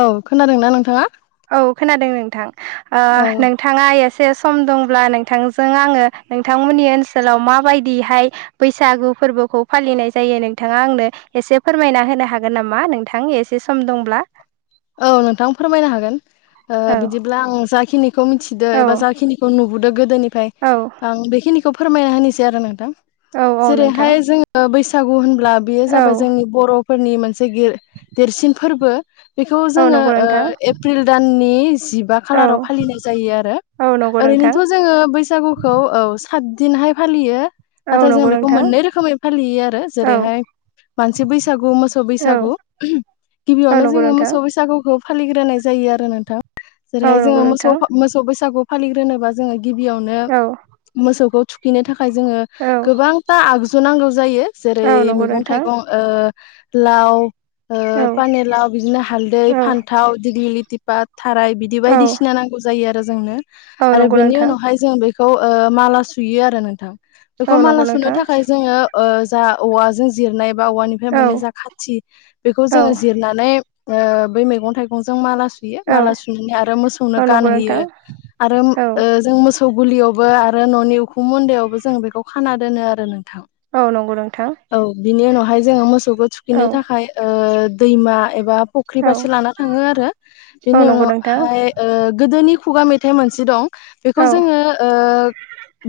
औ खोनादोंना नोंथाङा? औ खोनादों नोंथां ओ औ नोंथाङा एस से सम दंब्ला नोंथांजों आङो नोंथांमोननि ओनसोलाव माबायदिहाय बैसागु फोरबोखौ फालिनाय जायो नोंथाङा आंनो एसे फोरमायना होनो हागोन नामा नोंथां एसे सम दंब्ला [unintelligible] औ नोंथां फोरमायनो हागोन ओ औ बिदिब्ला आं जाखिनि खौ मिथिदो औ एबा जाखिनिखौ नुबोदों गोदोनिफ्राय औ आं बेखिनिखौ फोरमायना होनोसै आरो नोंथां औ औ नोंथां जेरैहाय जोङो बैसागु होनब्ला बेयो औ जाबाय जोंनि बरफोरनि मोन से गिर देरसिन फोरबो बेखौ औ जोङो नंगौ ओ नोंथां एप्रिल दाननि जिबा औ खालाराव फालिनाय जायो आरो औ नंगौ नोंथां ओरैनोथ जोङो बैसागुखौ औ सात दिनहाय फालियो औ नाथाय नंगौ जों बेखौ नोंथां मोननै रोखोमै फालियो आरो औ जेरैहाय मानसि बैसागु मोसौ औ बैसागु औ गिबियावनो नंगौ जोङो नोंथां मोस सौ बैसागुखौ फालिग्रोनाय जायो आरो नोंथां औ जेरैहाय नंगौ जोङो मोसौ नोंथां मोसौ बैसागु फालिग्रोनोबा जोङो गिबियावनो औ मोसौखौ थुखैनो था खाय जोङो औ गोबांथा आगजु नांगौ जायो जेरै औ नंगौ मैगं नोंथां थाइगं ओ लाव ओ औ पानिलाव बिदिनो हालदै औ फान्थाव दिगलि लिथिपात थाराय बिदि औ बायदिसिना नांगौ जायो आरो जोंनो औ आरो नंगौ बेनि नोंथां उनावहाय जों बे खौ ओ माला सुयो आरो नोंथां बेखौ औ नंगौ माला सुनो नोंथां थाखाय जोङो ओ जा औवाजों जिरनाय बा औवानिफ्राय औ मोने जा खाथि बेखौ औ जोङो जिरनानै ओ बै मैगं थाइगं जों माला थुयो माला सुनानै आरो मोसौनो औ नंगौ नोंथां गानहोयो आरो औ ओ जों मोस सौ गुलियावबो आरो ननि उखुम मुन्दायावबो जों बेखौ खाना दोनो आरो नों थां औ नंगौ नोंथां औ बिनि उनावहाय जोङो मोसौखौ औ थुखैनो थाखाय ओ दैमा एबा फुख्रि औ फारसे लाना थाङो आरो औ बेनि नंगौ नोंथां उनावहाय ओ गोदोनि खुगा मेथाइ मोनसे दं बेखौ औ जोङो ओ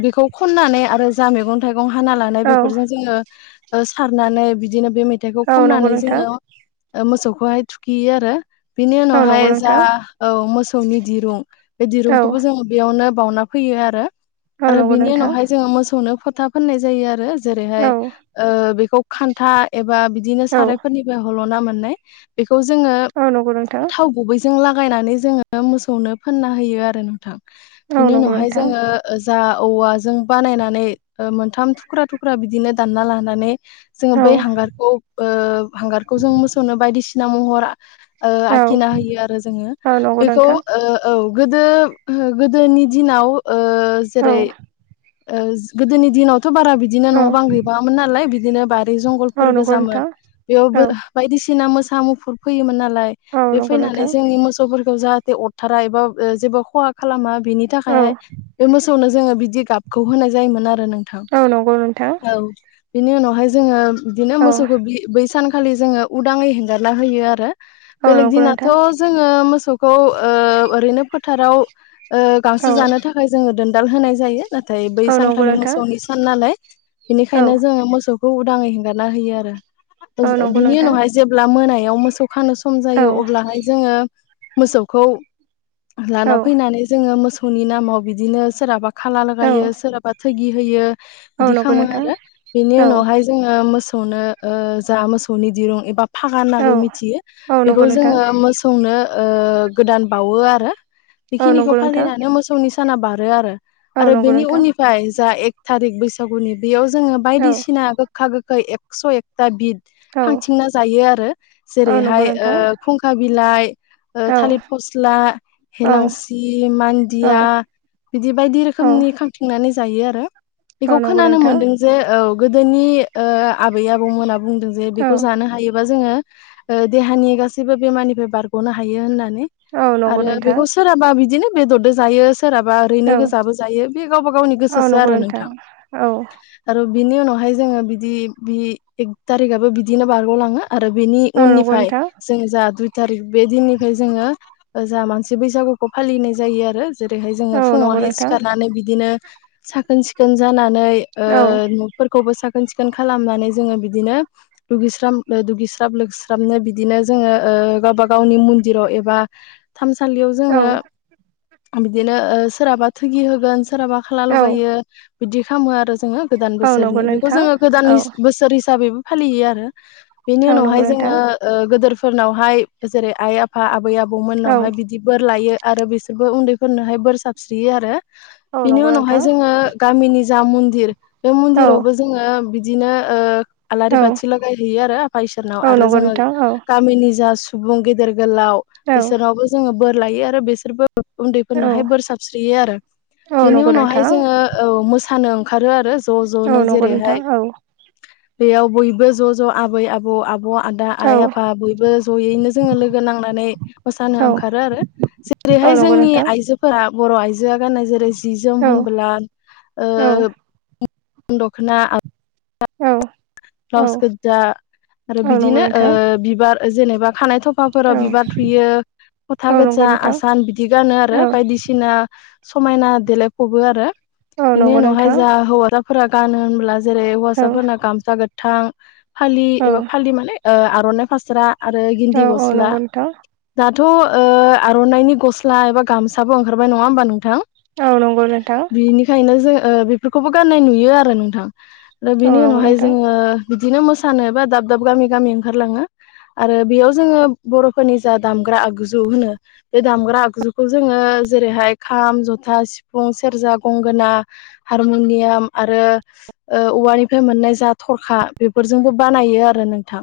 बेखौ खननानै आरो जा मेगं थाइ गं हाना लानाय औ बेफोरजों जोङो ओ सारनानै बिदिनो बे मेथाइखौ औ नंगौ खननानै नोंथां जोङो ओ मोसौखौहाय थुखैयो आरो बिनि औ उनावहाय नंगौ जा नोंथां औ मोसौनि दिरुं बे औ दिरुंखौबो जोङो बेयावनो बावना फैयो आरो औ आरो नंगौ बिनि नोंथां उनावहाय जोङो मोसौनो फोथा फोननाय जायो आरो जेरैहाय औ ओ बेखौ खान्था एबा बिदिनो औ सारायफोरनिबो हल ना मोन नाय बेखौ जोङो औ नंगौ नोंथां थाव गुबैजों लाख गायनानै जोङो मोसौनो फोनना होयो आरो नोंथां औ बिनि नंगौ उनावहाय नोंथां जोङो जा औवाजों बानायनानै ओ मोनथाम थुख्रा थुख्रा बिदिनो दानना लानानै जोङो औ बै हांगारखौ ओ हांगारखौ जों मोसौनो बायदिसिना महर आ ओ औ आखिना होयो आरो जोङो औ नंगौ बेखौ नोंथां ओ औ गोदो गोदोनि दिनाव ओ औ जेरै ओ गोदोनि दिनाव थ' बारा बिदिनो औ न' बां गैबाङामोन नालाय बिदिनो बारि औ जंगलफोर नंगौ गोजामोन नोंथां औ बेयावबो बायदिसिना मोसा मुफुर फैयोमोन नालाय औ बे नंगौ फैनानै नोंथां जोंनि मोसौफोरखौ जा अरथारा एबा जेबो खहा खालामा बिनि औ थाखायहाय बे मोसौनो जोङो बि दि गाबखौ होनाय जायोमोन आरो नोंथां औ नंगौ नोंथां औ बिनि उनावहाय जोङो बिदिनो औ मोसौखौ बि बै सानखालि जोङो उदाङै हेंगारला होयो आरो औ बेलेग नंगौ दिनाथ' नोंथां जोङो मोसौखौ ओ ओरैनो फोथाराव ओ गांसो औ जानो थाखाय जोङो दोनदाल होनाय जायो नाथाय बै औ नंगौ सानखालि नोंथां औ मोसौनि सान नालाय बिनिखायनो जोङो मोसौ खौ उदाङै हेंगारना होयो आरो औ नंगौ बिनि नोंथां उनावहाय जेब्ला मोनायाव मोसौ खानो सम औ जायो अब्लाहाय जोङो मोसौखौ औ लाना फैनानै जोङो मोसौनि नामाव बिदिनो सोरहाबा खाला औ लगायो सोरहाबा थोगि होयो औ बिदि नंगौ खालामो नोंथां आरो बिनि औ उनावहाय जोङो मो मोसौनो जा मोसौनि दिरुं एबा फागा होननाबो औ मिथियो औ नंगौ बेखौ नोंथां जोङो मोसौनो गोदान बावो आरो औ बेखिनिखौ नंगौ नोंथां फालिनानै मोसौनि साना बारो आरो औ आरो नंगौ बेनि नोंथां उननिफ्राय जा थारिक बैसागुनि बेयाव जोङो औ बायदिसिना गोखा गोखै एकस' एकथा बिद औ खांथिंना जायो आरो औ नंगौ जेरैहाय ओ नोंथां खुंखा बिलाइ औ थालिर फस्ला औ हेलांसि औ मान्दिया बिदि बायदि औ रोखोमनि खांथिंनानै जायो आरो औ बेखौ नंगौ खोनानो नोंथां मोनदों जे औ गोदोनि ओ आबै आबौमोना बुंदों जे औ बेखौ जानो हायो बा जोङो ओ देहानि गासैबो बेमारनिफ्राय बारग'नो हायो होननानै औ नंगौ आरो नोंथां बेखौ सोराबा बिदिनो बेदरजों जायो सोरहाबा औ ओरैनो गोजाबो जायो बे गावबा गावनि औ गोसोसो नंगौ आरो नोंथां औ आरो बिनि उनावहाय जोङो बिदि बि एक थारिखाबो बिदिनो बारग'लाङो आरो बेनि औ नंगौ उननिफ्राय नोंथां जोङो जा दुइ थारिख बे दिननिफ्राय जोङो जा मानसि बैसागुखौ फालिनाय जायो आरो जेरैहाय जोङो औ नंगौ फुङावहाय नोंथां सिखारनानै बिदिनो साखोन सिखोन जाना -नै औ न'फोरखौबो साखोन सिखोन खालामनानै जोङो बिदिनो दुगैस्रां दुगिस्राब लोबस्राबनो बिदिनो जोङो गावबा गावनि मन्दिराव एबा थानसालियाव औ जोङो बिदिनो सोरहाबा थोगि होगोन सोरहाबा खाला औ लगायो बिदि खामो आरो जोङो गोदान औ नंगौ बोसोरनि बेखौ नोंथां जोङो गोदान औ बोसोर हिसाबैबो फालियो आरो बेनि औ उनावहाय नंगौ नोंथां जोङो गोदोरफोरनावहाय जेरै आइ आफा आबै आबौ आबौ औ मोननावहाय बिदि बोर लायो आरो बिसोरबो उन्दैफोरनोहाय बोर साबस्रियो आरो औ बिनि नंगौ उनावहाय नोंथां जोङो गामिनि जा मन्दिर बे औ मन्दिरावबो जोङो बिदिनो आलारि औ बाथि लागायहैयो आरो नाव औ आरो नंगौ जोङो नोंथां औ गामिनि जा सुबुं गेदेर गोलाव बिसोरनावबो जोङो बोर लायो आरो बिसोरबो औ उन्दैफोरनोहाय बोर साबस्रियो आरो औ बेनि नंगौ उनावहाय नोंथां जोङो ओ मो -सानो ओंखारो आरो ज' औ ज'नो नंगौ नोंथां जेरैहाय औ बेयाव बयबो ज' ज' आबै आबौ आब' आदा आइ औ आफा औ बयबो ज'यैनो जोङो लोगो नांनानै मोसानो ओंखारो आरो जेरैहाय औ नंगौ जोंनि नोंथां आइजोफोरा बर' आइजोआ गाननाय जेरै जि जोम औ होनबोला ओ औ दखना औ औ ब्लाउस गोजा आरो औ नंगौ बिदिनो नोंथां बिबार जेनेबा खानाय औ थफाफोराव बिबार थुयो फथा औ नंगौ गोजा नोंथां आसान बिदि गानो आरो औ बायदिसिना समायना देलायफबो आरो औ बेनि नंगौ उनावहाय नोंथां जा हौवासाफोरा गानो होनब्ला जेरै औ हौवासाफोरना गामसा गोथां फालि औ एबा फालि माने आर'नाइ फास्रा आरो गिन्दि औ औ गस्ला नंगौ नोंथां दा थ' आर'नाइनि गस्ला एबा गामसाबो ओंखारबाय नङा होमबा नोंथां? औ नंगौ नोंथां बिनिखायनो जों ओ बेफोरखौबो गाननाय नुयो आरो नोंथां दा औ बेनि नंगौ उनावहाय नोंथां जोङो ओ बिदिनो मोसानो बा दाब दाब गामि गामि ओंखारलाङो आरो बेयाव जोङो बर'फोरनि जा दामग्रा आगजु होनो बे दामग्रा आगजुखौ जोङो जेरैहाय खाम जथा सिफुं सेरजा गंगोना हारमुनियाम आरो ओ उवानिफ्राय मोननाय जा थरखा बेफोरजोंबो बानायो आरो नोंथां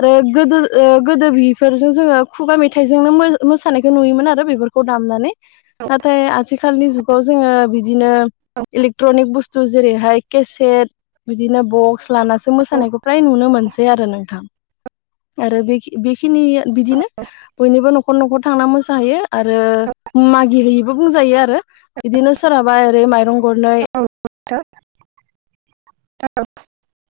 आरो गोदो ओ गोदो बिफोरजों जोङो ओ खुगा मेथाइजोंनो मो मोसानायखौ नुयोमोन आरो बेफोरखौ दामनानै नाथाय आथिखालनि जुगाव जोङो बिदिनो औ इलेकट्रनिक बुस्थु जेरैहाय केसेट बिदिनो बक्स लानासो मोसानायखौ प्राय नुनो मोनसै आरो नोंथां आरो बेखि बेखिनि बिदिनो बयनिबो न'ख न'खर न'खर थांना मोसाहैयो आरो मागि हैयोबो बुंजायो आरो इदिनो सोरहाबा ओरै माइरं गरनै [unintelligible]